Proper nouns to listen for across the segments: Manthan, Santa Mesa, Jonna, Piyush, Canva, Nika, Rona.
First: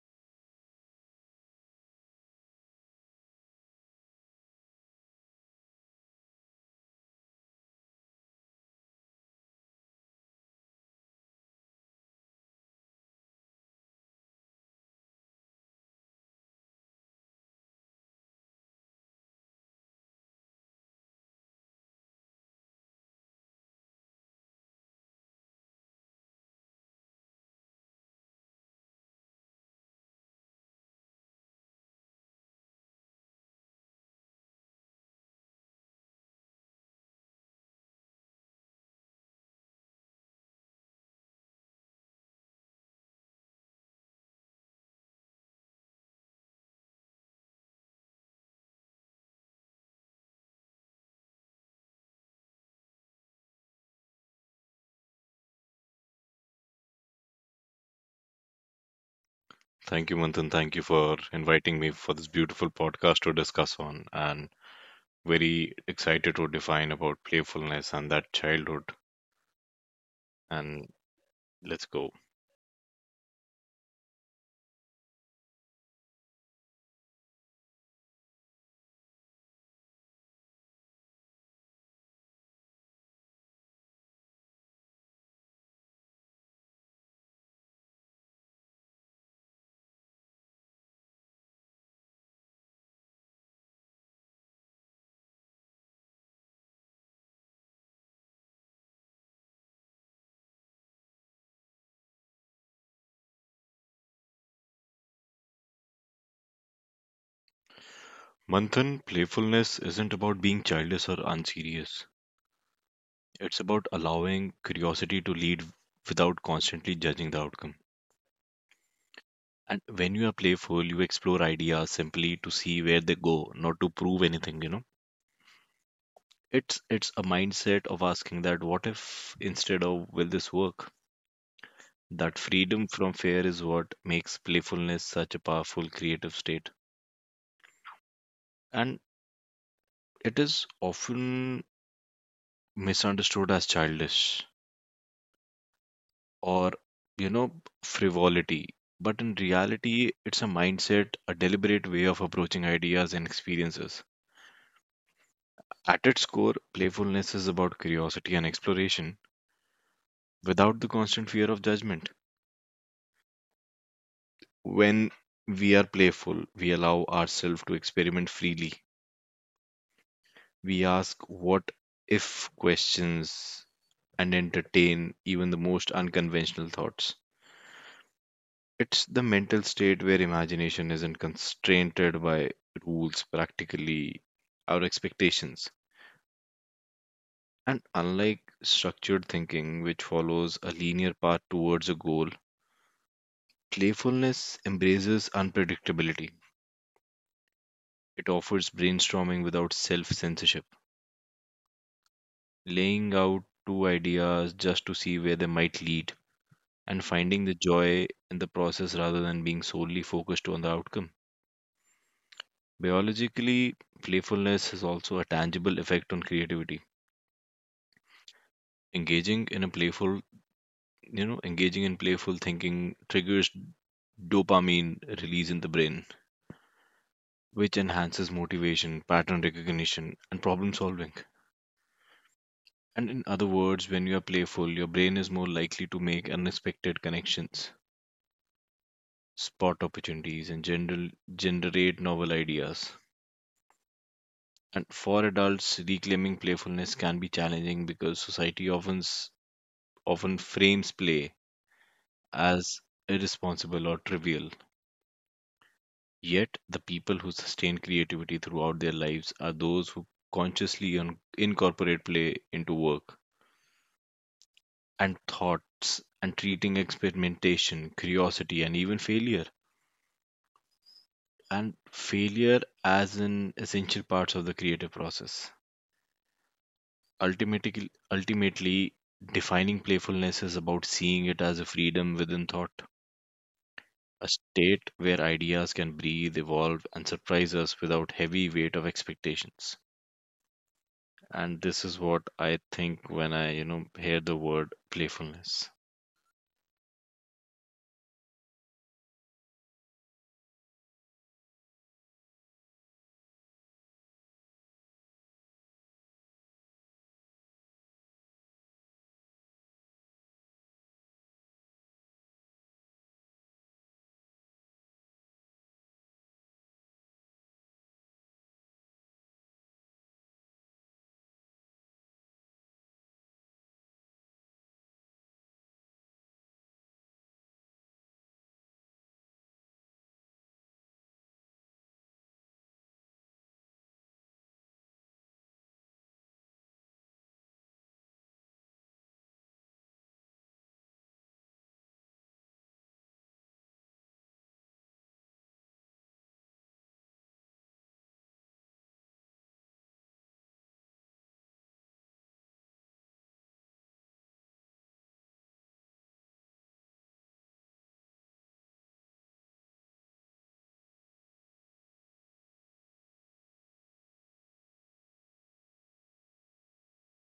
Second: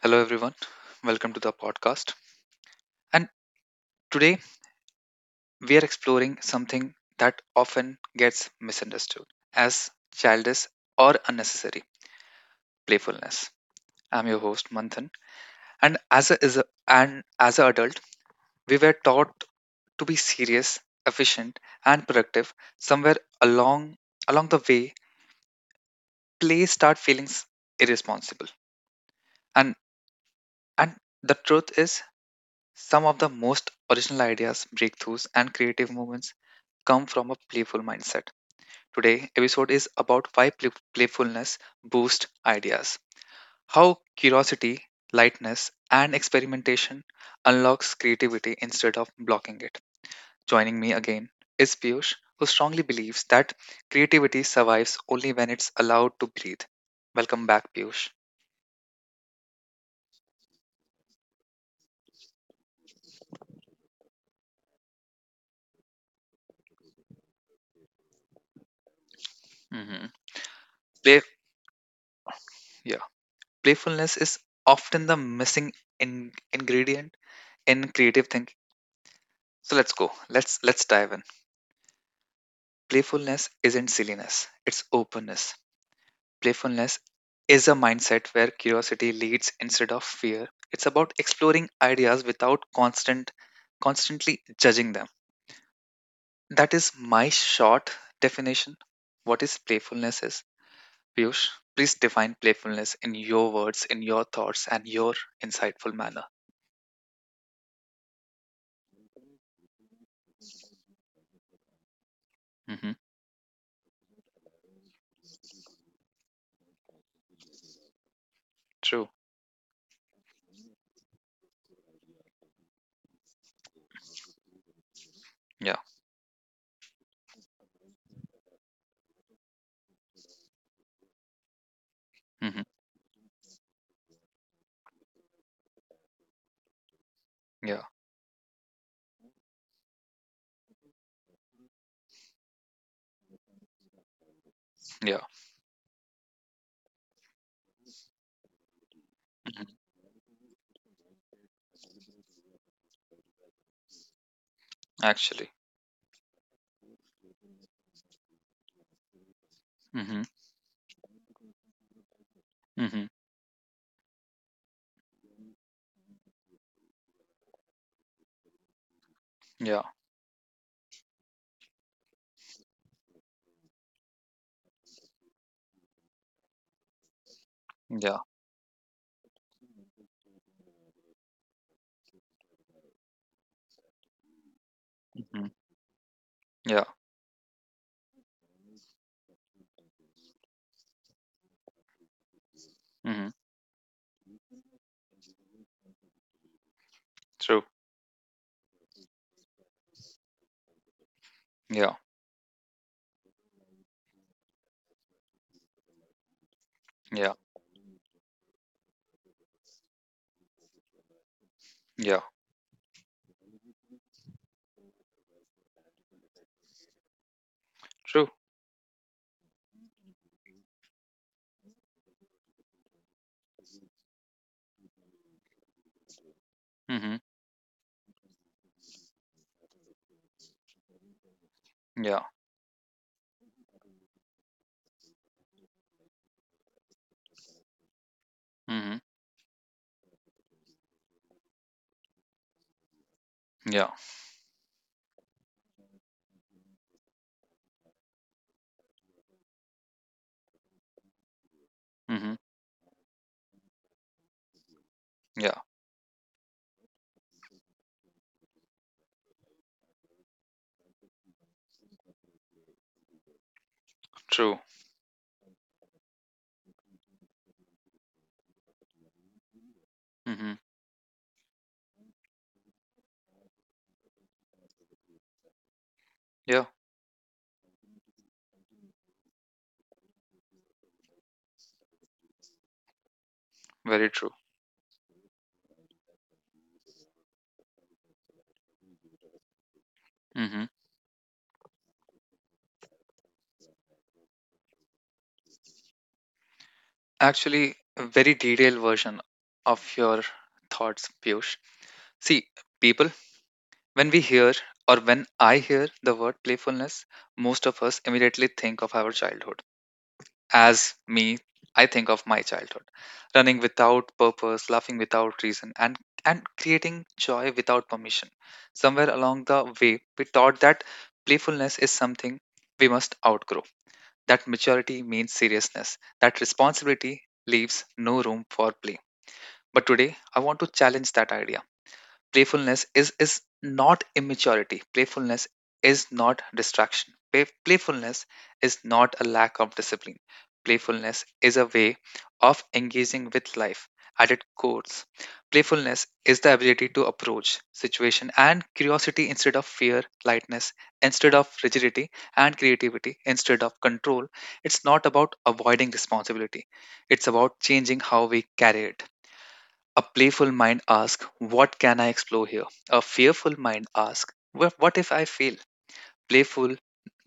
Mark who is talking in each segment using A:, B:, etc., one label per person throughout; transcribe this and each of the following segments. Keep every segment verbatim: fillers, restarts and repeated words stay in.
A: Hello, everyone. Welcome to the podcast. And today we are exploring something that often gets misunderstood as childish or unnecessary playfulness. I'm your host, Manthan. And as a, is a and as an adult, we were taught to be serious, efficient, and productive. Somewhere along along the way, play start feeling irresponsible. And and the truth is, some of the most original ideas, breakthroughs, and creative moments come from a playful mindset. Today, episode is about why play- playfulness boosts ideas, how curiosity, lightness, and experimentation unlocks creativity instead of blocking it. Joining me again is Piyush, who strongly believes that creativity survives only when it's allowed to breathe. Welcome back, Piyush.
B: Thank you, Manthan. Thank you for inviting me for this beautiful podcast to discuss on. And very excited to define about playfulness and that childhood.
A: hmm
B: And
A: Play,
B: let's go.
A: yeah, playfulness is often the missing in- ingredient in creative thinking. So let's go. Let's let's dive in. Playfulness isn't silliness, it's openness. Playfulness is a mindset where curiosity leads instead of fear. It's about exploring ideas without constant constantly judging them. That is my short definition. What is playfulness is? Piyush, please define playfulness in your words, in your thoughts, and your insightful manner.
B: Manthan, playfulness isn't about being childish or unserious.
A: hmm
B: It's about allowing curiosity to lead without constantly judging the outcome.
A: True.
B: And when you are playful, you explore ideas simply to see where they go, not to prove anything, you know.
A: Yeah.
B: It's it's a mindset of asking that what if instead of will this work? That
A: hmm
B: freedom from fear is what makes playfulness such a powerful creative state.
A: Yeah.
B: And it is often misunderstood as childish
A: Yeah.
B: or, you know, frivolity. But in
A: hmm
B: reality, it's a mindset, a deliberate way of approaching ideas and experiences.
A: Actually.
B: At its core, playfulness is about curiosity and exploration
A: hmm
B: without the constant fear of judgment.
A: hmm
B: When we are playful, we allow ourselves to experiment freely.
A: Yeah.
B: We ask what if questions and entertain even the most unconventional thoughts.
A: Yeah.
B: It's the mental state where imagination isn't constrained by rules, practically, our
A: Mhm.
B: expectations.
A: Yeah.
B: And unlike structured thinking, which follows a linear path towards a goal,
A: Mhm.
B: playfulness embraces unpredictability.
A: True.
B: It offers brainstorming without self censorship,
A: Yeah.
B: laying out two ideas just to see where they might lead and
A: Yeah.
B: finding the joy in the process rather than being solely focused on the outcome.
A: Yeah.
B: Biologically, playfulness has also a tangible effect on creativity.
A: True.
B: Engaging in a playful, you know, engaging in playful thinking triggers dopamine release in the brain,
A: Mhm.
B: which enhances motivation, pattern recognition, and problem solving.
A: Yeah.
B: And in other words, when you are playful, your brain is more likely to make unexpected connections,
A: Mhm.
B: spot opportunities, and general, generate novel ideas.
A: Yeah.
B: And for adults, reclaiming playfulness can be challenging because society often s- often frames play
A: Mhm.
B: as irresponsible or trivial.
A: Yeah.
B: Yet, the people who sustain creativity throughout their lives are those who consciously un- incorporate play into work
A: True.
B: and thoughts and treating experimentation, curiosity, and even failure
A: Mhm.
B: and failure as an essential parts of the creative process.
A: Yeah.
B: Ultimately, ultimately, defining playfulness is about seeing it as a freedom within thought,
A: Very
B: a
A: true.
B: state where ideas can breathe, evolve, and surprise us without heavy weight of expectations.
A: Mhm.
B: And this is what I think when I, you know, hear the word playfulness.
A: Actually, a very detailed version of your thoughts, Piyush. See, people, when we hear or when I hear the word playfulness, most of us immediately think of our childhood. As me, I think of my childhood, running without purpose, laughing without reason, and and creating joy without permission. Somewhere along the way, we taught that playfulness is something we must outgrow. That maturity means seriousness. That responsibility leaves no room for play. But today, I want to challenge that idea. Playfulness is is not immaturity. Playfulness is not distraction. Play- playfulness is not a lack of discipline. Playfulness is a way of engaging with life. At its core, playfulness is the ability to approach situation and curiosity instead of fear, lightness instead of rigidity, and creativity instead of control. It's not about avoiding responsibility, it's about changing how we carry it. A playful mind asks, "What can I explore here?" A fearful mind asks, "Wha- What if I fail?" Playful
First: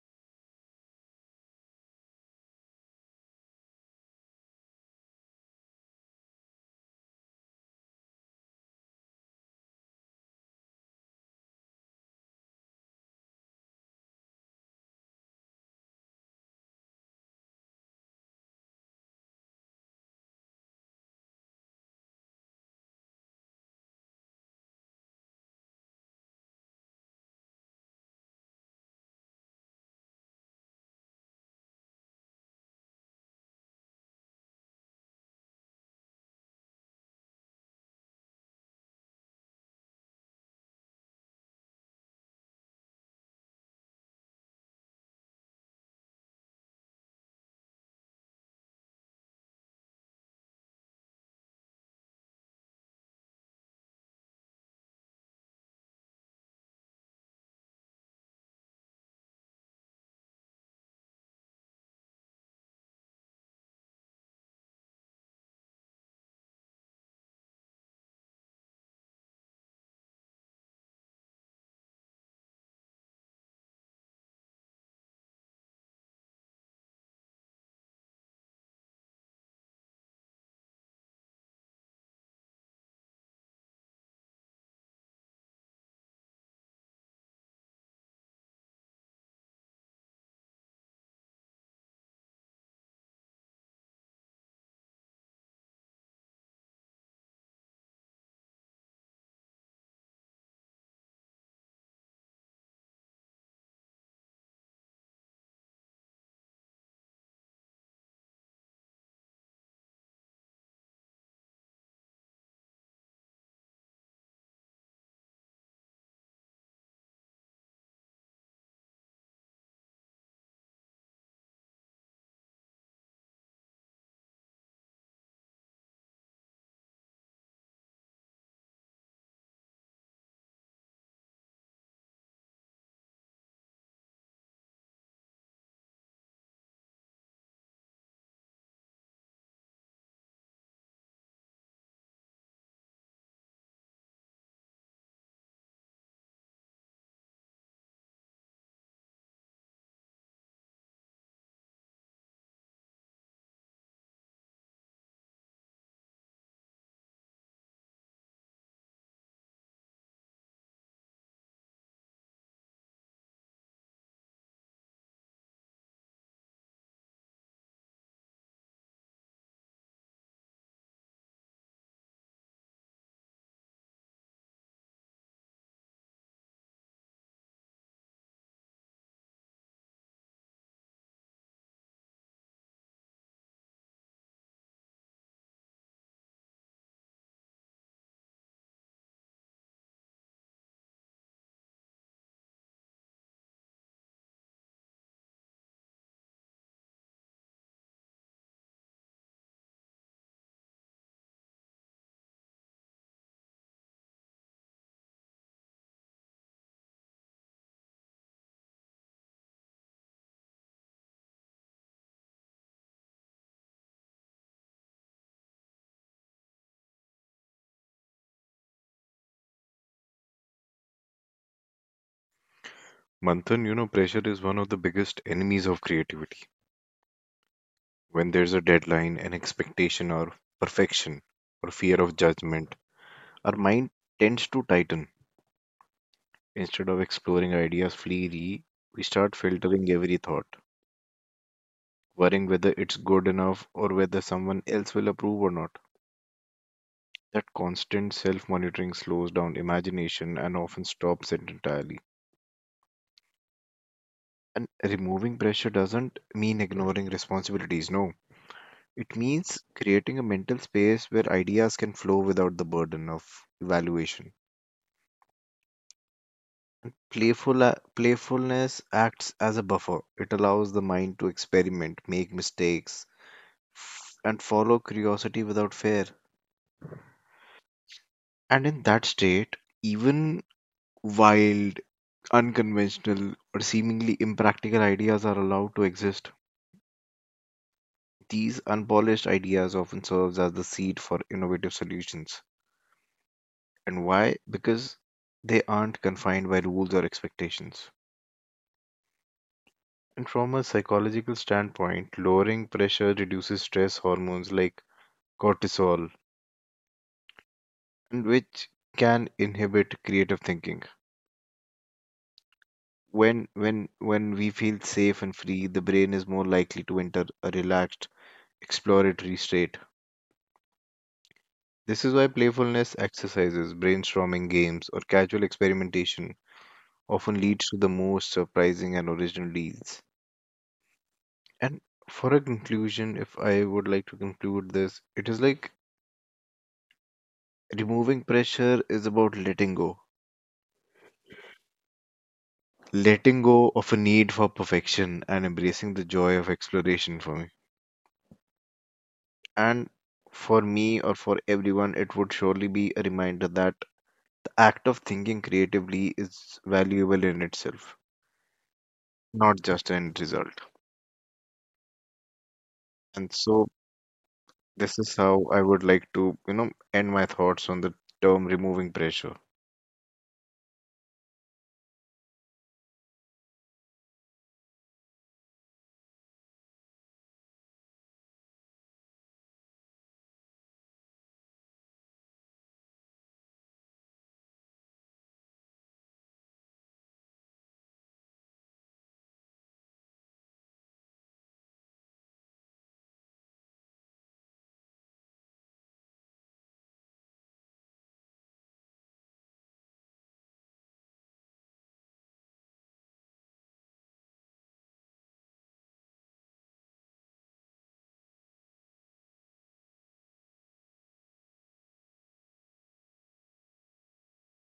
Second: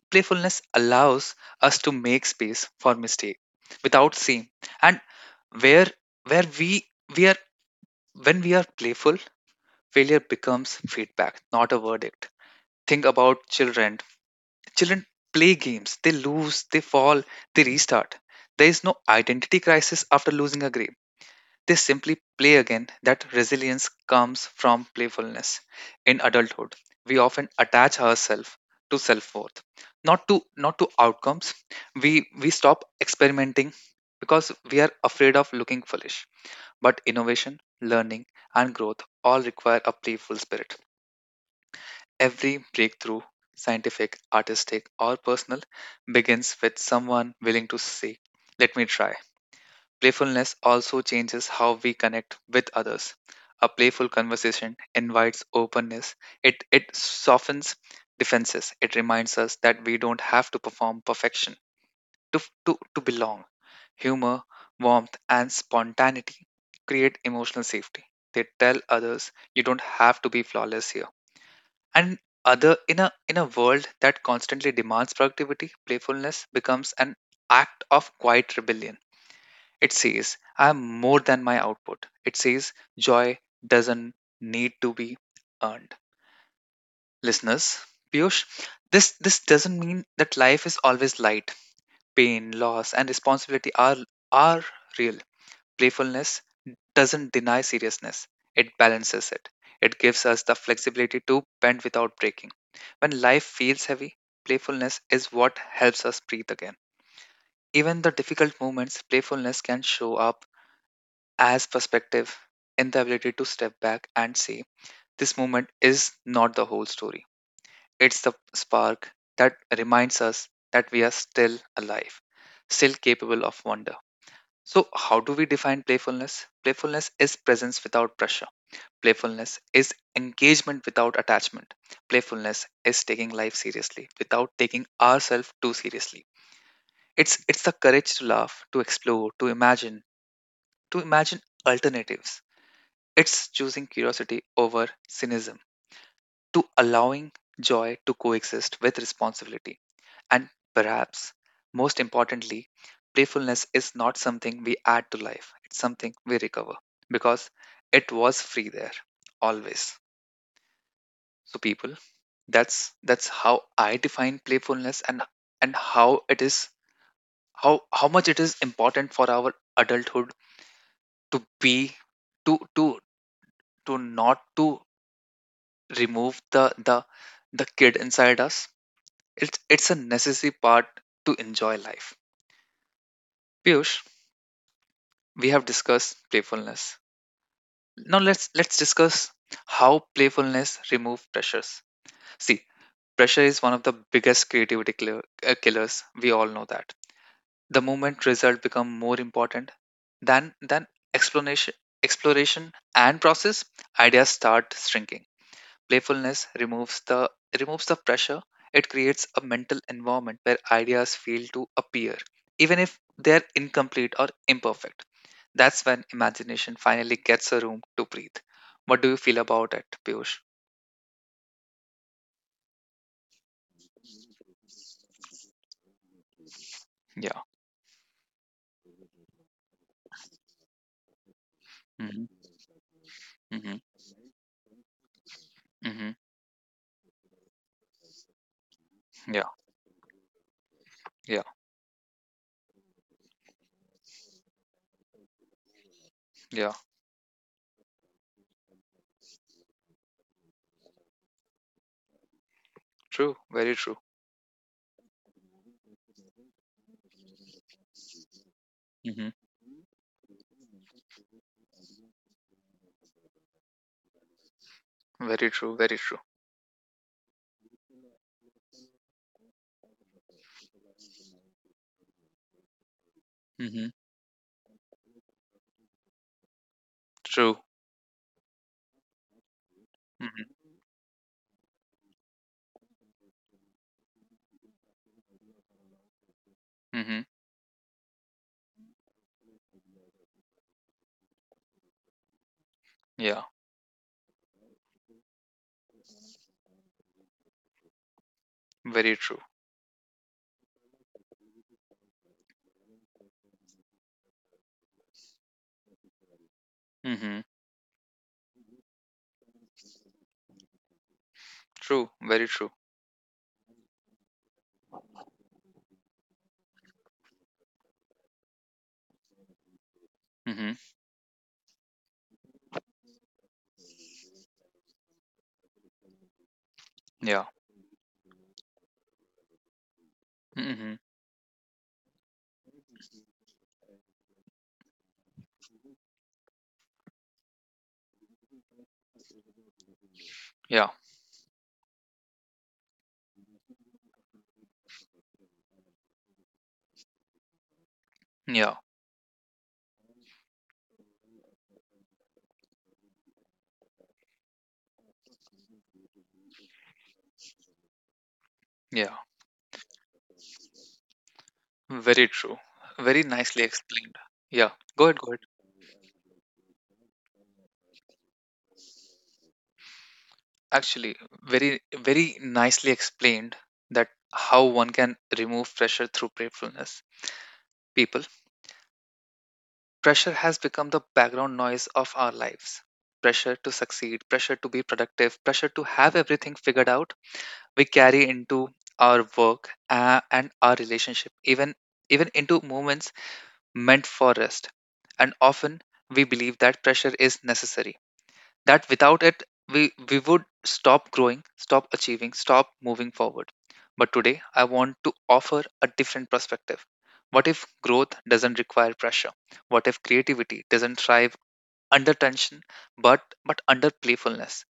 A: playfulness allows us to make space for mistake without shame. And where where we we are when we are playful, failure becomes feedback, not a verdict. Think about children. Children play games. They lose, they fall, they restart. There is no identity crisis after losing a game. They simply play again. That resilience comes from playfulness. In adulthood, we often attach ourselves to self-worth, not to not to outcomes. We we stop experimenting because we are afraid of looking foolish. But innovation, learning, and growth all require a playful spirit. Every breakthrough, scientific, artistic, or personal, begins with someone willing to say, "Let me try." Playfulness also changes how we connect with others. A playful conversation invites openness. It it softens defenses. It reminds us that we don't have to perform perfection to to, to belong. Humor, warmth, and spontaneity create emotional safety. They tell others you don't have to be flawless here. And other in a in a world that constantly demands productivity, playfulness becomes an act of quiet rebellion. It says, I am more than my output. It says, joy doesn't need to be earned. Listeners, Piyush, this, this doesn't mean that life is always light. Pain, loss, and responsibility are, are real. Playfulness doesn't deny seriousness, it balances it. It gives us the flexibility to bend without breaking. When life feels heavy, playfulness is what helps us breathe again. Even the difficult moments, playfulness can show up as perspective in the ability to step back and say, this moment is not the whole story. It's the spark that reminds us that we are still alive, still capable of wonder. So, how do we define playfulness? Playfulness is presence without pressure. Playfulness is engagement without attachment. Playfulness is taking life seriously without taking ourselves too seriously. It's it's the courage to laugh, to explore, to imagine, to imagine alternatives. It's choosing curiosity over cynicism, to allowing joy to coexist with responsibility. And perhaps most importantly, playfulness is not something we add to life, it's something we recover because it was free there always. So people, that's that's how I define playfulness and and how it is how how much it is important for our adulthood to be to to to not to remove the the the kid inside us. It's it's a necessary part to enjoy life. Piyush, we have discussed playfulness. Now let's let's discuss how playfulness remove pressures. See, pressure is one of the biggest creativity killer, uh, killers. We all know that. The moment result become more important than than explanation exploration and process, ideas start shrinking. Playfulness removes the removes the pressure. It creates a mental environment where ideas feel to appear, even if they're incomplete or imperfect. That's when imagination finally gets a room to breathe. What do you feel about it, Piyush?
B: Manthan, you know, pressure is one of the biggest enemies of creativity.
A: Yeah.
B: When there's a deadline, an expectation, or perfection, or fear of
A: hmm
B: judgment, our
A: hmm
B: mind tends to tighten.
A: hmm
B: Instead of exploring ideas freely, we start
A: Yeah.
B: filtering every thought,
A: Yeah.
B: worrying whether it's good enough or whether someone else will approve or not.
A: Yeah.
B: That constant self monitoring slows down imagination and often stops it entirely.
A: True. Very true.
B: And removing pressure doesn't mean ignoring responsibilities, no. It
A: hmm
B: means creating a mental space where ideas can flow without the burden of evaluation.
A: Very true. Very true.
B: Playful, uh, playfulness acts as a buffer. It allows the mind to experiment, make mistakes,
A: hmm
B: and follow curiosity without fear.
A: True.
B: And in that state, even
A: hmm
B: wild, unconventional, or seemingly impractical ideas are allowed to exist.
A: hmm
B: These unpolished ideas often serves as the seed for innovative solutions.
A: Yeah.
B: And why? Because they aren't confined by rules or expectations.
A: Very true.
B: And from a psychological standpoint, lowering pressure reduces stress hormones like cortisol,
A: hmm
B: and which can inhibit creative thinking.
A: True. Very true.
B: When when when we feel safe and free, the brain is more likely to enter a relaxed, exploratory state.
A: hmm
B: This is why playfulness exercises, brainstorming games, or casual experimentation often
A: Yeah.
B: leads to the most surprising and original deals.
A: hmm
B: And for a conclusion, if I would like to conclude this, it is like removing pressure is about letting go.
A: Yeah.
B: Letting go of a need for perfection and embracing the joy of exploration for me.
A: Yeah.
B: And for me or for everyone, it would surely be a reminder that the act of thinking creatively is valuable in itself,
A: Yeah.
B: not just an end result.
A: Very true. Very
B: And
A: nicely
B: so,
A: explained. Yeah,
B: this
A: go
B: is
A: ahead, go ahead.
B: how I would like to, you know, end my thoughts on the term removing pressure.
A: Actually, very, very nicely explained that how one can remove pressure through playfulness. People, pressure has become the background noise of our lives. Pressure to succeed, pressure to be productive, pressure to have everything figured out. We carry into our work uh, and our relationship, even even into moments meant for rest. And often we believe that pressure is necessary, that without it we we would stop growing, stop achieving, stop moving forward. But today I want to offer a different perspective. What if growth doesn't require pressure? What if creativity doesn't thrive under tension, but but under playfulness?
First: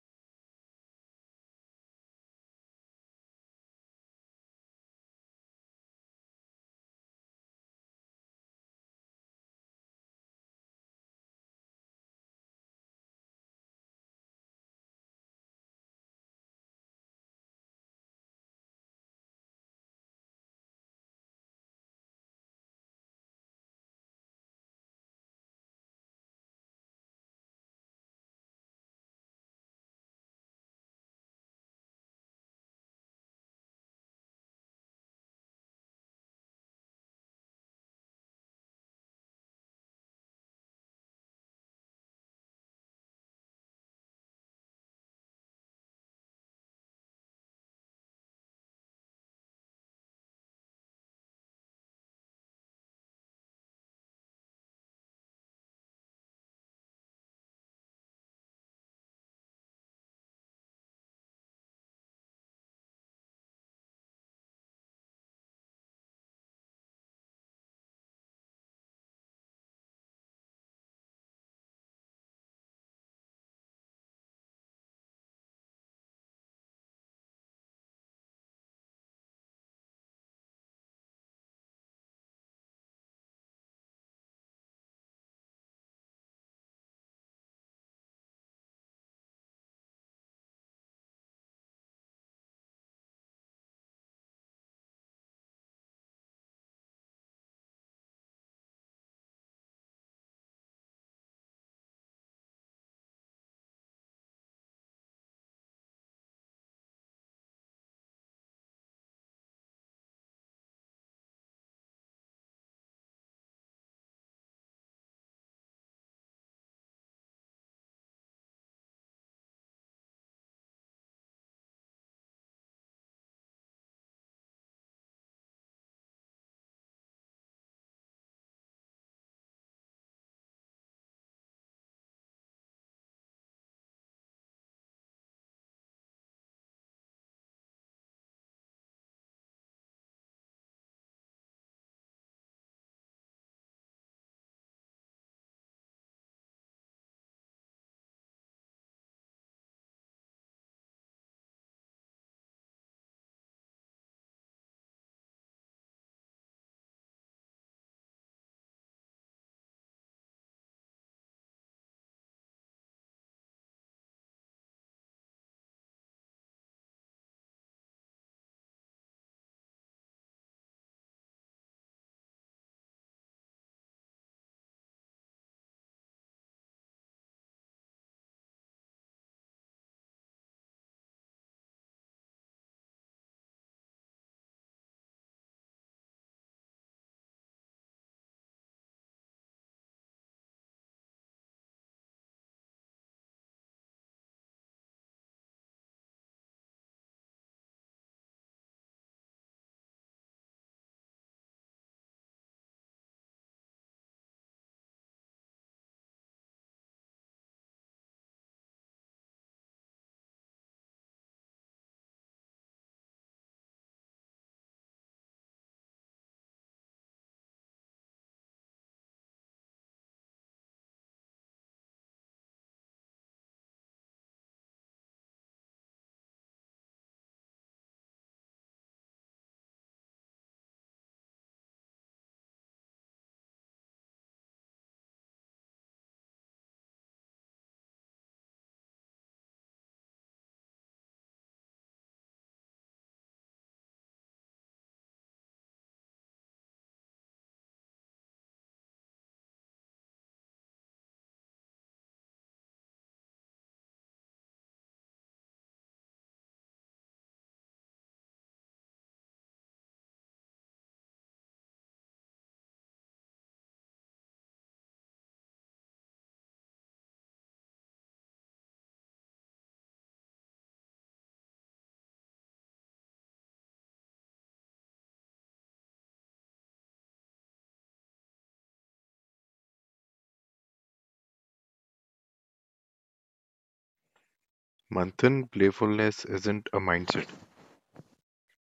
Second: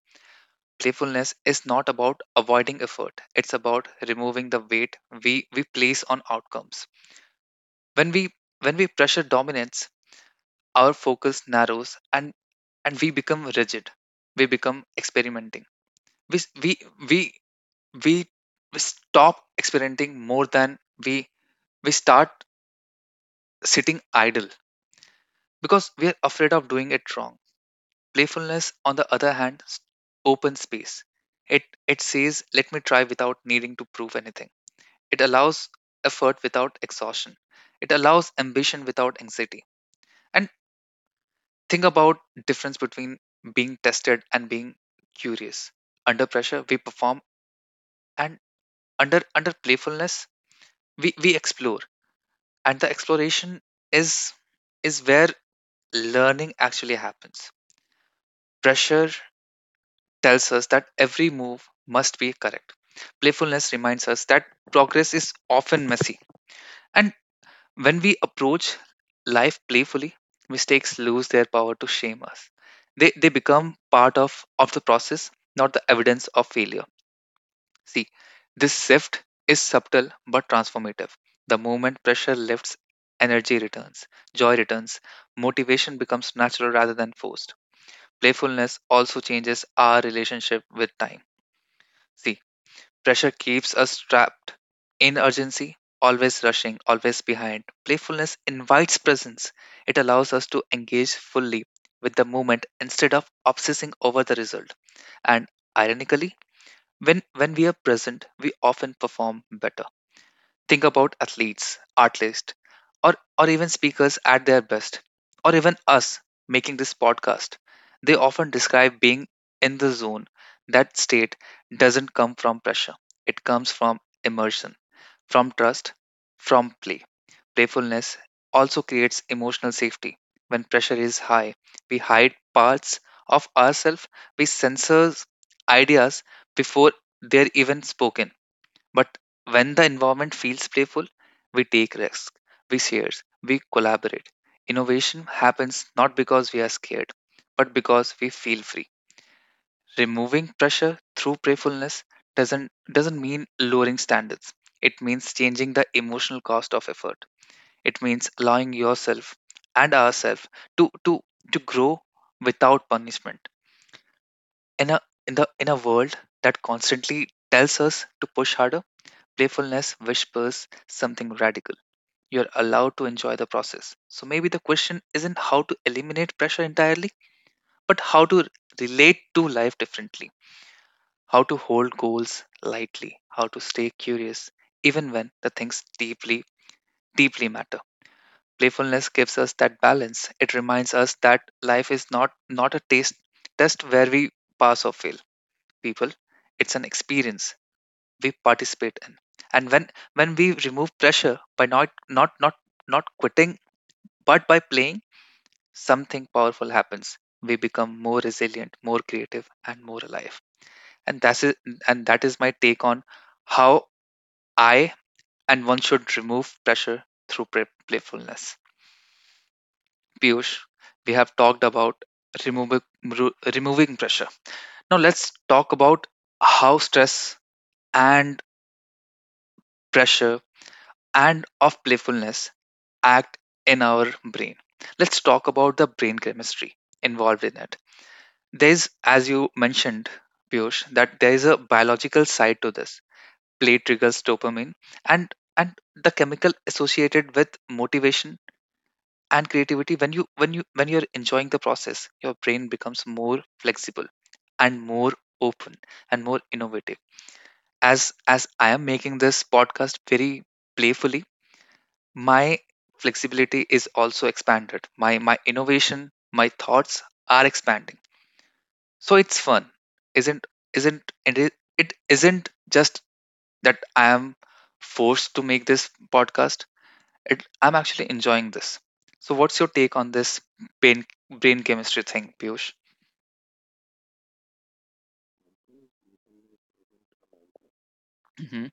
A: Playfulness is not about avoiding effort, it's about removing the weight we we place on outcomes. When we when we pressure dominates, our focus narrows, and and we become rigid. We become experimenting we s- we we we we stop experimenting. More than we we start sitting idle because we are afraid of doing it wrong. Playfulness on the other hand s- open space. It it says let me try without needing to prove anything. It allows effort without exhaustion. It allows ambition without anxiety. And think about difference between being tested and being curious. Under pressure we perform, and under under playfulness we we explore. And the exploration is is where learning actually happens. Pressure tells us that every move must be correct. Playfulness reminds us that progress is often messy. And when we approach life playfully, mistakes lose their power to shame us. They they become part of of the process, not the evidence of failure. See, this shift is subtle but transformative. The moment pressure lifts, energy returns, joy returns, motivation becomes natural rather than forced. Playfulness also changes our relationship with time. See, pressure keeps us trapped in urgency, always rushing, always behind. Playfulness invites presence, it allows us to engage fully with the moment instead of obsessing over the result. And ironically, when when we are present, we often perform better. Think about athletes, artists, or or even speakers at their best, or even us making this podcast. They often describe being in the zone. That state doesn't come from pressure. It comes from immersion, from trust, from play. Playfulness also creates emotional safety. When pressure is high, we hide parts of ourselves, we censor ideas before they're even spoken. But when the environment feels playful, we take risks, we share, we collaborate. Innovation happens not because we are scared, but because we feel free. Removing pressure through prayerfulness doesn't doesn't mean lowering standards. It means changing the emotional cost of effort. It means allowing yourself and ourselves to to to grow without punishment. In a in the in a world that constantly tells us to push harder, playfulness whispers something radical. You're allowed to enjoy the process. So maybe the question isn't how to eliminate pressure entirely, but how to relate to life differently, how to hold goals lightly, how to stay curious, even when the things deeply, deeply matter. Playfulness gives us that balance. It reminds us that life is not not a taste test where we pass or fail. People, it's an experience we participate in. And when when we remove pressure by not not not not quitting, but by playing, something powerful happens. We become more resilient, more creative, and more alive. And that's it, and that is my take on how I and one should remove pressure through play- playfulness. Piyush, we have talked about removing remo- removing pressure. Now let's talk about how stress and pressure and of playfulness act in our brain. Let's talk about the brain chemistry involved in it. There's, as you mentioned, Piyush, that there is a biological side to this. Play triggers dopamine and and the chemical associated with motivation and creativity. When you when you when you're enjoying the process, your brain becomes more flexible and more open and more innovative. As as I am making this podcast very playfully, my flexibility is also expanded, my my innovation, my thoughts are expanding. So it's fun, isn't isn't and it, it isn't just that I am forced to make this podcast, it, I'm actually enjoying this. So, what's your take on this brain brain chemistry thing, Piyush?
B: Manthan, playfulness isn't a mindset.
A: Hmm.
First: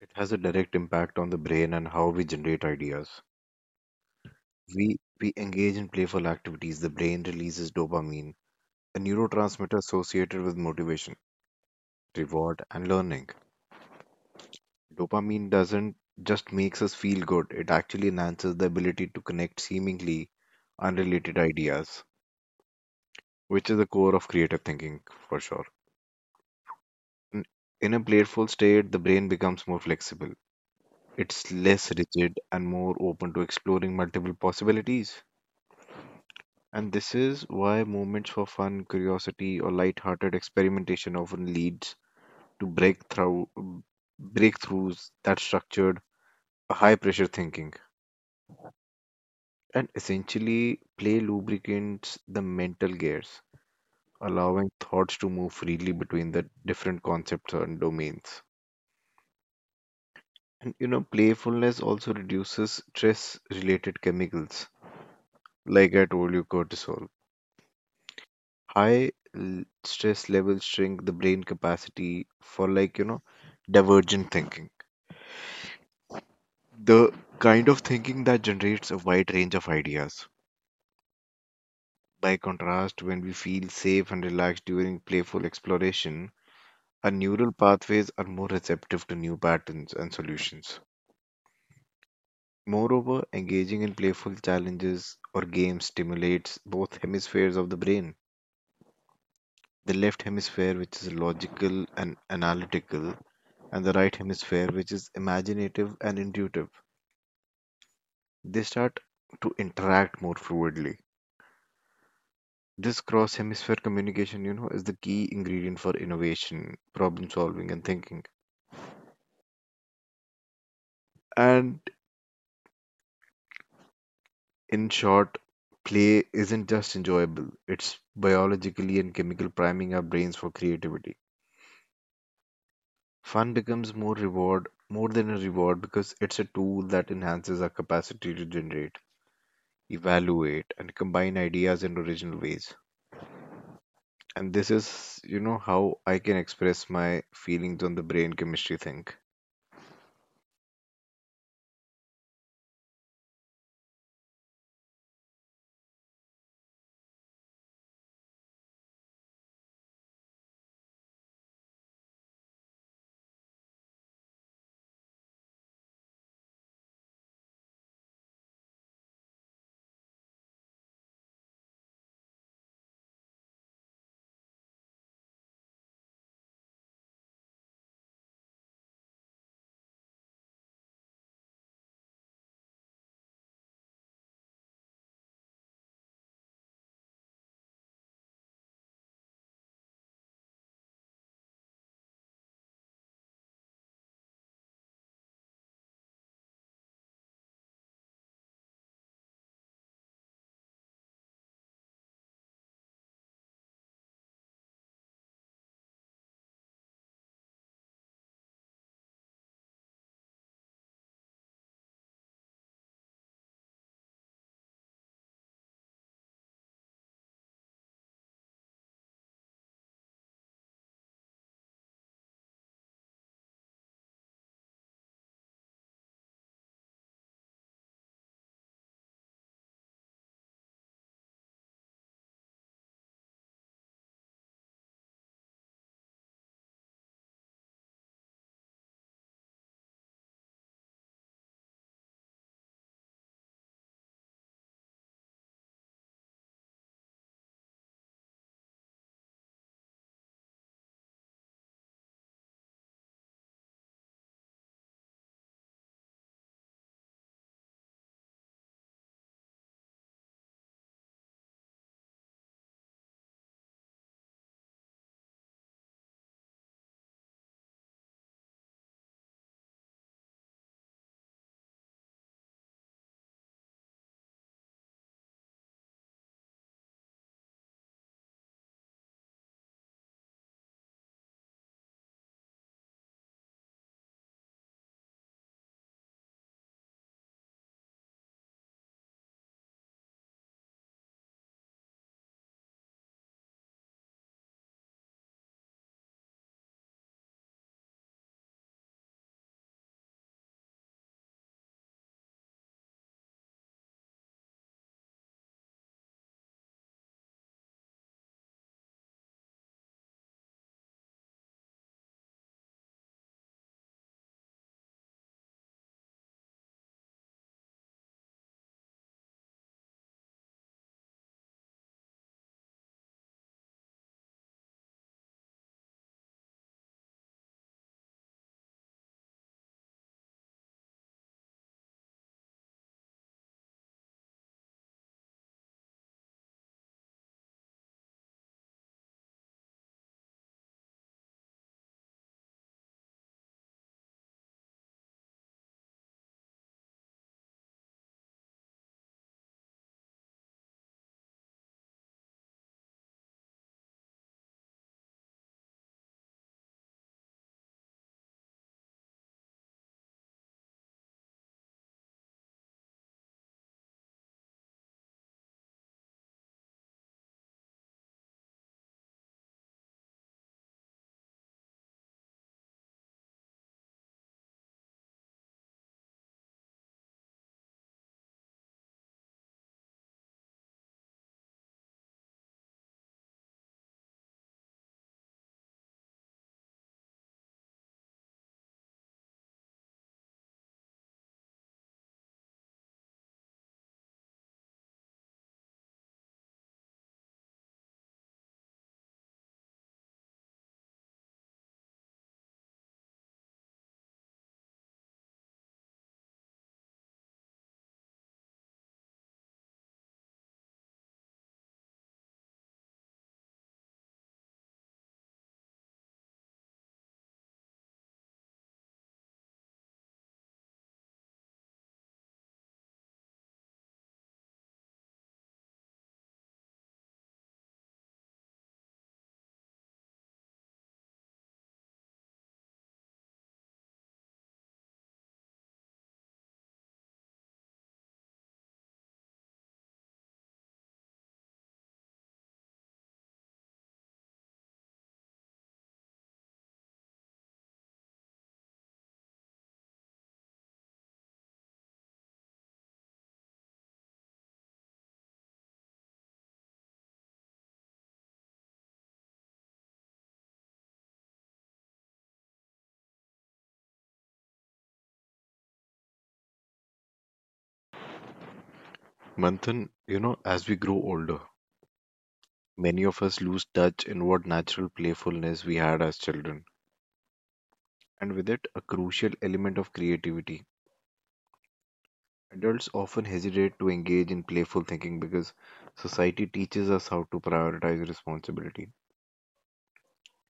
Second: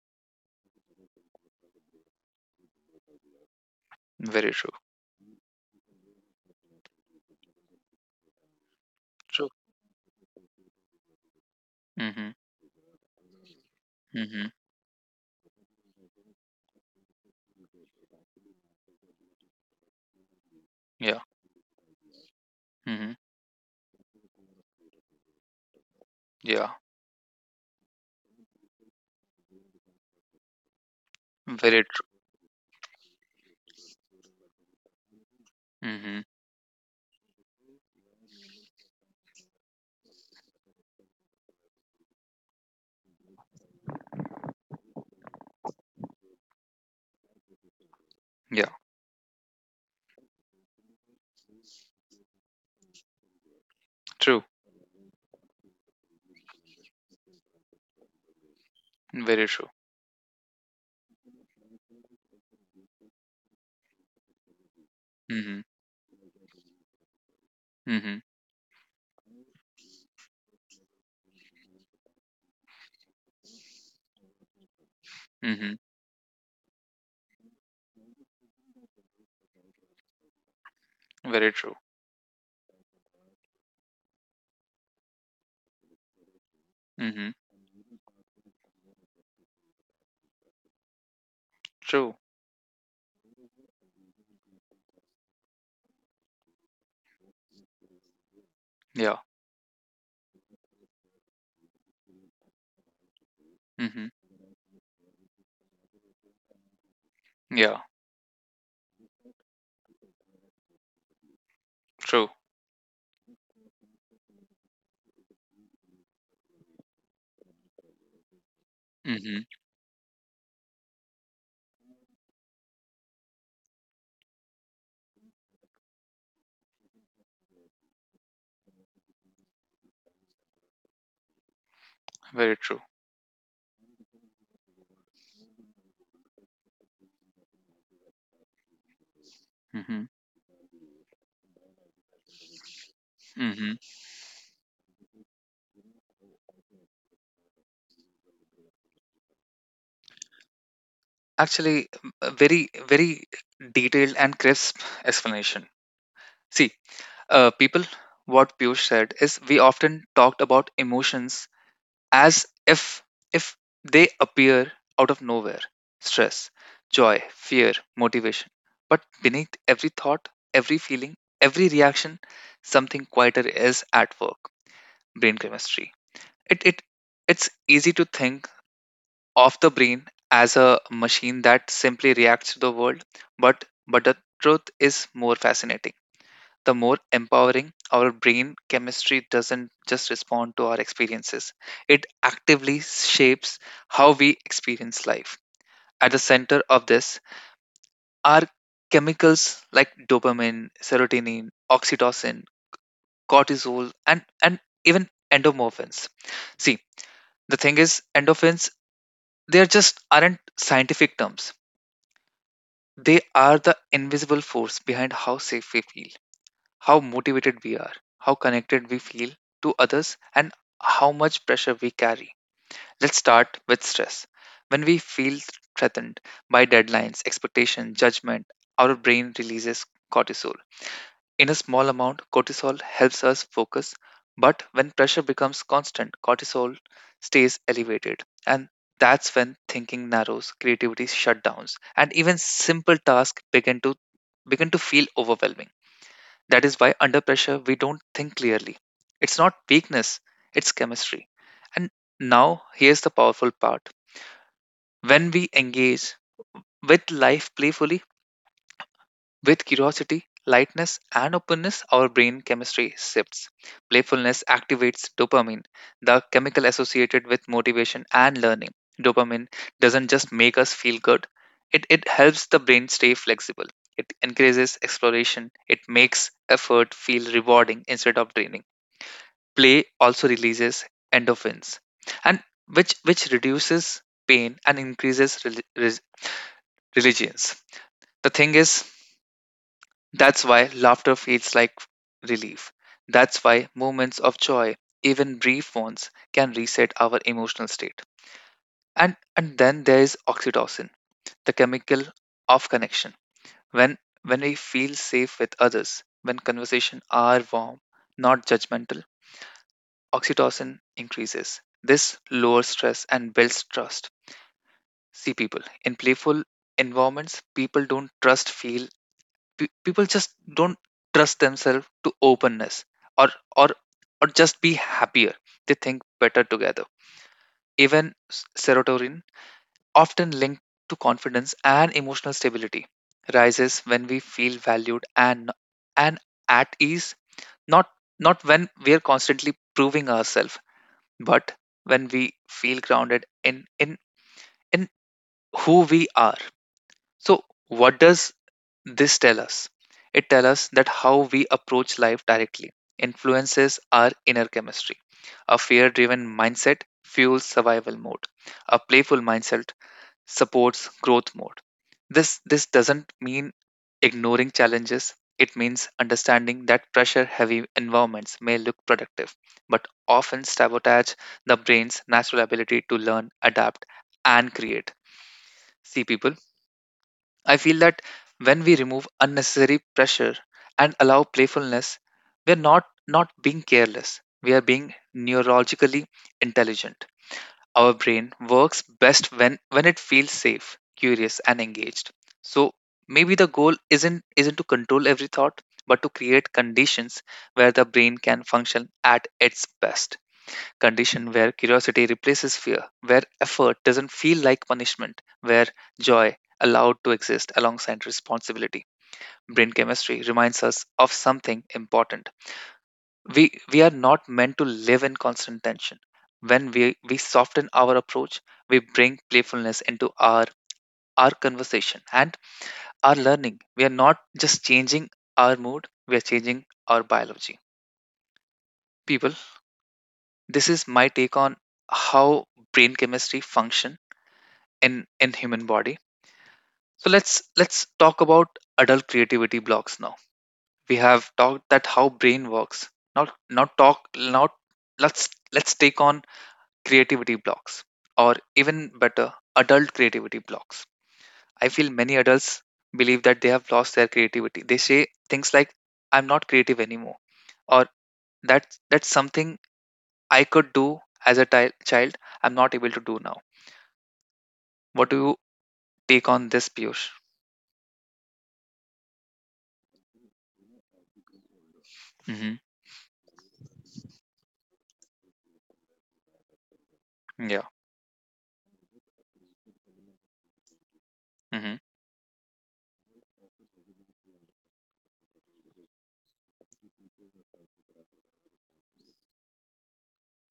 B: It has a direct impact on the brain and how we generate ideas.
A: Very true.
B: We we engage in playful activities, the brain releases dopamine, a
A: True.
B: neurotransmitter associated with motivation,
A: Hmm.
B: reward, and learning.
A: Hmm.
B: Dopamine doesn't just makes us feel good, it actually enhances the ability to connect seemingly
A: Yeah.
B: unrelated ideas,
A: Hmm.
B: which is the core of creative thinking for sure.
A: Yeah.
B: In in a playful state, the brain becomes more flexible. It's
A: Very
B: less
A: true.
B: rigid and more open to exploring multiple possibilities.
A: Hmm.
B: And this is why moments for fun, curiosity, or light-hearted experimentation often leads to breakthrough breakthroughs that structured high-pressure thinking.
A: Yeah.
B: And essentially, play lubricates the mental gears,
A: True.
B: allowing thoughts to move freely between the different concepts and domains.
A: Very true.
B: And you know, playfulness also reduces stress related chemicals,
A: Hmm.
B: like I told you, cortisol.
A: Hmm.
B: High l- stress levels shrink the brain capacity for, like, you know, divergent thinking,
A: Hmm.
B: the kind of thinking that generates a wide range of ideas.
A: Very true.
B: By contrast, when we feel safe and relaxed during playful exploration, our
A: Hmm.
B: neural pathways are more receptive to new patterns and solutions.
A: True.
B: Moreover, engaging in playful challenges or games stimulates both hemispheres of the brain.
A: Yeah.
B: The left hemisphere, which is logical and analytical, and the
A: Hmm.
B: right hemisphere, which is imaginative and intuitive.
A: Yeah.
B: They start to interact more fluidly.
A: True.
B: This cross hemisphere communication, you know, is the key ingredient for innovation, problem solving, and thinking.
A: Hmm.
B: And in short, play isn't just enjoyable, it's biologically and chemical priming our brains for creativity.
A: Very true.
B: Fun becomes more reward, more than a reward because it's a tool that enhances our capacity to generate,
A: Hmm.
B: evaluate, and combine ideas in original ways.
A: Hmm.
B: And this is, you know, how I can express my feelings on the brain chemistry thing.
A: Actually, a very very detailed and crisp explanation. See, uh, people, what Piyush said is we often talked about emotions as if if they appear out of nowhere. Stress, joy, fear, motivation. But beneath every thought, every feeling, every reaction, something quieter is at work. Brain chemistry. It it it's easy to think of the brain as a machine that simply reacts to the world, but but the truth is more fascinating, the more empowering. Our brain chemistry doesn't just respond to our experiences, it actively shapes how we experience life. At the center of this are chemicals like dopamine, serotonin, oxytocin, cortisol, and, and even endorphins. See, the thing is, endorphins, they just aren't scientific terms. They are the invisible force behind how safe we feel, how motivated we are, how connected we feel to others, and how much pressure we carry. Let's start with stress. When we feel threatened by deadlines, expectation, judgment, our brain releases cortisol. In a small amount, cortisol helps us focus, but when pressure becomes constant, cortisol stays elevated. And that's when thinking narrows, creativity shutdowns, and even simple tasks begin to begin to feel overwhelming. That is why under pressure we don't think clearly. It's not weakness, it's chemistry. And now here's the powerful part. When we engage with life playfully, with curiosity, lightness, and openness, our brain chemistry shifts. Playfulness activates dopamine, the chemical associated with motivation and learning. Dopamine doesn't just make us feel good, it, it helps the brain stay flexible. It encourages exploration, it makes effort feel rewarding instead of draining. Play also releases endorphins and which which reduces pain and increases rel- res- religions. The thing is, that's why laughter feels like relief, that's why moments of joy, even brief ones, can reset our emotional state. And and then there is oxytocin, the chemical of connection. When when we feel safe with others, when conversations are warm, not judgmental, oxytocin increases. This lowers stress and builds trust. See, people in playful environments, people don't trust feel pe- people just don't trust themselves to openness or or or just be happier. They think better together. Even s- serotonin, often linked to confidence and emotional stability, rises when we feel valued and and at ease, not not when we are constantly proving ourselves, but when we feel grounded in in in who we are. So what does this tell us? It tells us that how we approach life directly influences our inner chemistry. A fear driven mindset fuels survival mode, a playful mindset supports growth mode. This this doesn't mean ignoring challenges. It means understanding that pressure heavy environments may look productive, but often sabotage the brain's natural ability to learn, adapt, and create. See, people, I feel that when we remove unnecessary pressure and allow playfulness, we're not not being careless. We are being neurologically intelligent. Our brain works best when, when it feels safe, curious, and engaged. So maybe the goal isn't isn't to control every thought, but to create conditions where the brain can function at its best. Condition where curiosity replaces fear, where effort doesn't feel like punishment, where joy allowed to exist alongside responsibility. Brain chemistry reminds us of something important. We we are not meant to live in constant tension. When we we soften our approach, we bring playfulness into our our conversation and our learning, we are not just changing our mood, we are changing our biology. People, this is my take on how brain chemistry function in in human body. So let's let's talk about adult creativity blocks now. We have talked that how brain works, not not talk not let's let's take on creativity blocks, or even better, adult creativity blocks. I feel many adults believe that they have lost their creativity. They say things like, I'm not creative anymore, or that's, that's something I could do as a ti- child, I'm not able to do now. What do you take on this, Piyush?
B: Manthan, you know, as we grow older,
A: Mm-hmm.
B: many of us lose touch in what natural playfulness we had as children,
A: Yeah.
B: and with it, a crucial element of creativity.
A: Mm-hmm.
B: Adults often hesitate to engage in playful thinking because society teaches us how to prioritize responsibility,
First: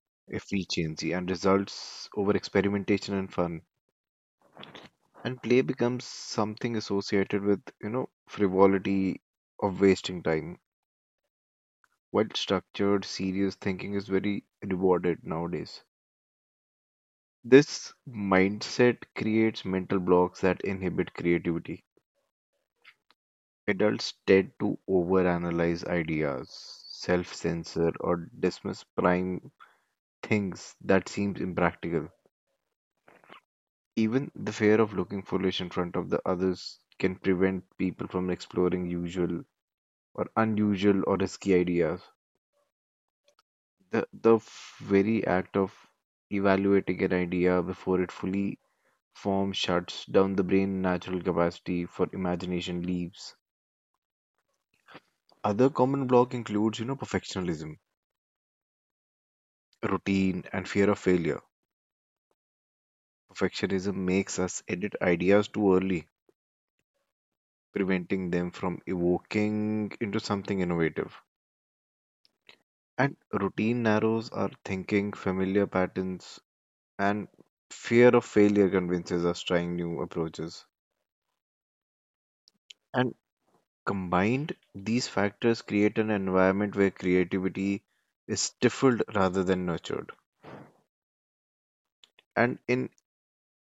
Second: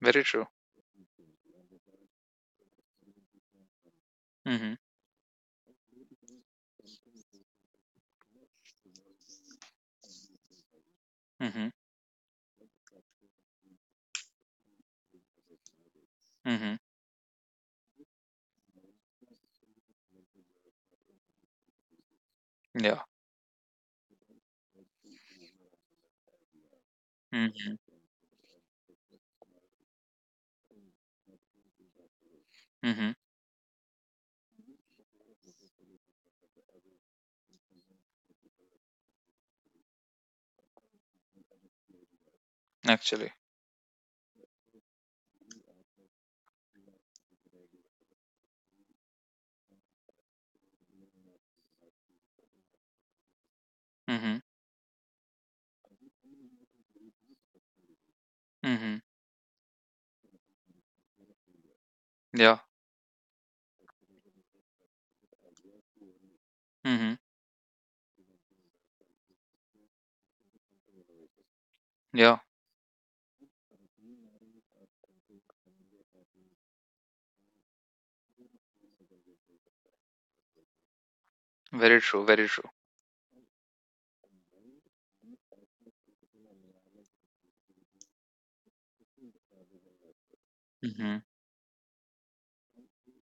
A: Very true.
B: efficiency, and results over experimentation and fun.
A: Mm-hmm.
B: And play becomes something associated with, you know, frivolity of wasting time,
A: Mm-hmm.
B: while structured, serious thinking is very rewarded nowadays.
A: Mm-hmm.
B: This mindset creates mental blocks that inhibit creativity.
A: Yeah.
B: Adults tend to overanalyze ideas,
A: Mm-hmm.
B: self-censor, or dismiss prime things that seems impractical.
A: Mm-hmm.
B: Even the fear of looking foolish in front of the others can prevent people from exploring usual or unusual or risky ideas.
A: Actually.
B: The the f- very act of evaluating an idea before it fully forms shuts down the brain natural capacity for imagination leaves.
A: Mm-hmm.
B: Other common block includes, you know, perfectionism,
A: Mm-hmm.
B: routine, and fear of failure.
A: Yeah.
B: Perfectionism makes us edit ideas too early,
A: Mm-hmm.
B: preventing them from evoking into something innovative.
A: Yeah.
B: And routine narrows our thinking, familiar patterns, and fear of failure convinces us trying new approaches.
A: Very true. Very true.
B: And combined, these factors create an environment where creativity is stifled rather than nurtured.
A: Mm-hmm.
B: And in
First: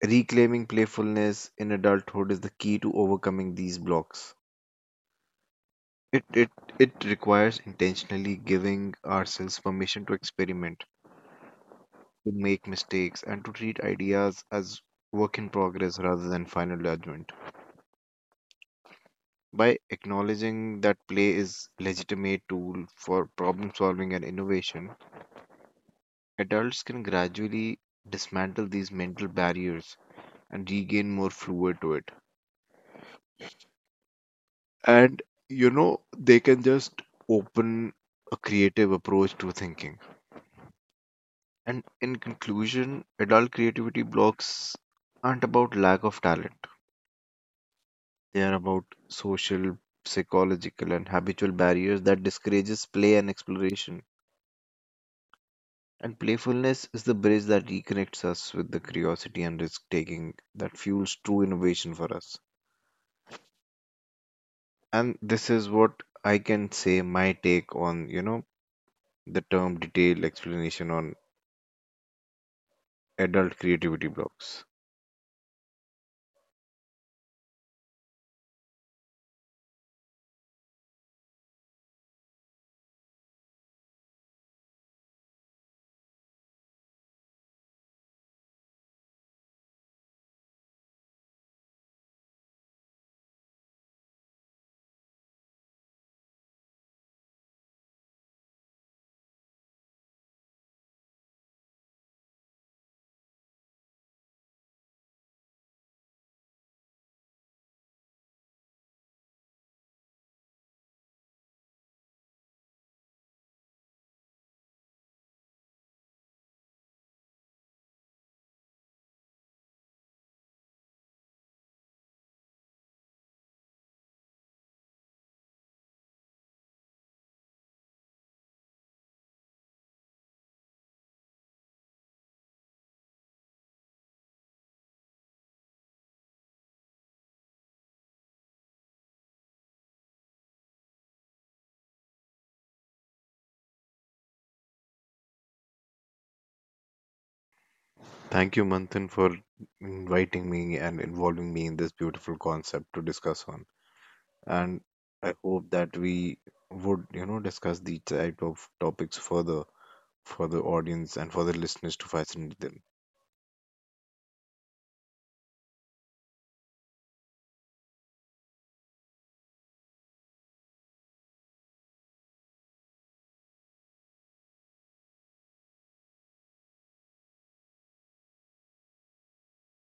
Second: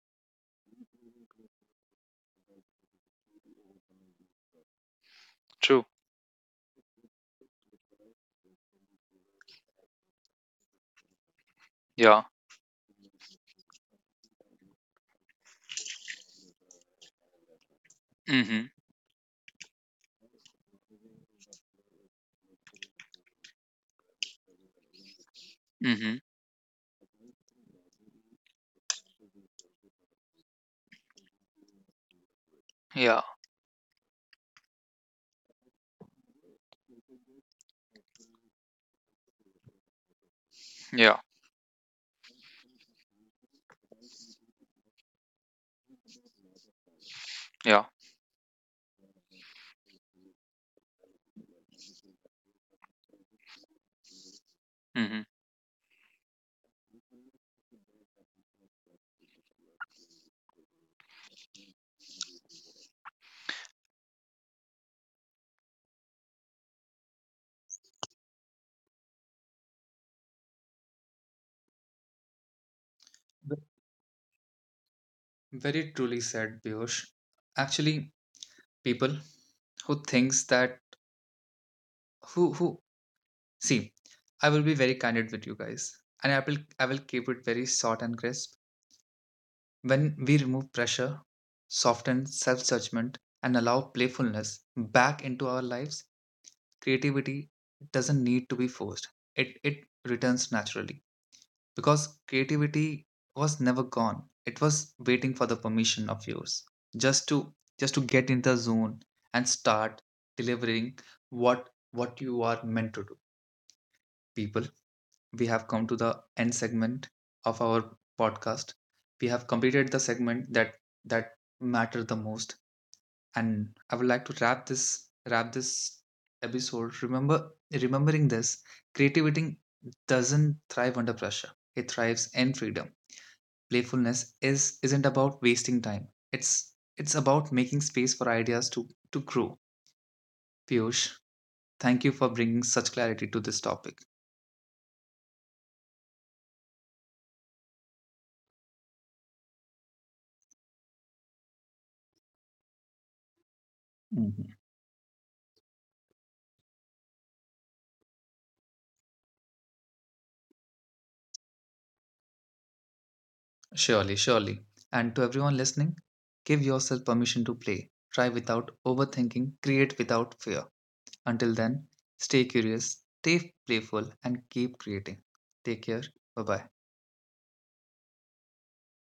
B: reclaiming playfulness in adulthood is the key to overcoming these blocks.
A: True.
B: It it it requires intentionally giving ourselves permission to experiment,
A: Yeah.
B: to make mistakes, and to treat ideas as work in progress rather than final judgment.
A: Mhm.
B: By acknowledging that play is legitimate tool for problem solving and innovation,
A: Mhm.
B: adults can gradually dismantle these mental barriers and regain more fluid to it.
A: Yeah.
B: And you know, they can just open a creative approach to thinking.
A: Yeah.
B: And in conclusion, adult creativity blocks aren't about lack of talent.
A: Yeah.
B: They are about social, psychological, and habitual barriers that discourages play and exploration.
A: Mhm.
B: And playfulness is the bridge that reconnects us with the curiosity and risk taking that fuels true innovation for us. And this is what I can say my take on, you know, the term detailed explanation on adult
A: Ve-
B: creativity blocks.
A: Very truly said, Piyush. Actually, people who thinks that who who see, I will be very candid with you guys, and I will I will keep it very short and crisp. When we remove pressure, soften self-judgment, and allow playfulness back into our lives, creativity doesn't need to be forced. It it returns naturally. Because creativity was never gone, it was waiting for the permission of yours, just to just to get in the zone and start delivering what what you are meant to do. People, we have come to the end segment of our podcast. We have completed the segment that that matter the most, and I would like to wrap this wrap this episode, remember remembering this. Creativity doesn't thrive under pressure, it thrives in freedom. Playfulness is isn't about wasting time. It's it's about making space for ideas to to grow. Piyush, thank you for bringing such clarity to this topic.
B: Thank you, Manthan, for inviting me and involving me in this beautiful concept to discuss on. And
A: Mhm.
B: I hope that we would, you know, discuss these type of topics further for the audience and for the listeners to fascinate them.
A: Surely, surely. And to everyone listening, give yourself permission to play. Try without overthinking, create without fear. Until then, stay curious, stay playful, and keep creating. Take care. Bye bye.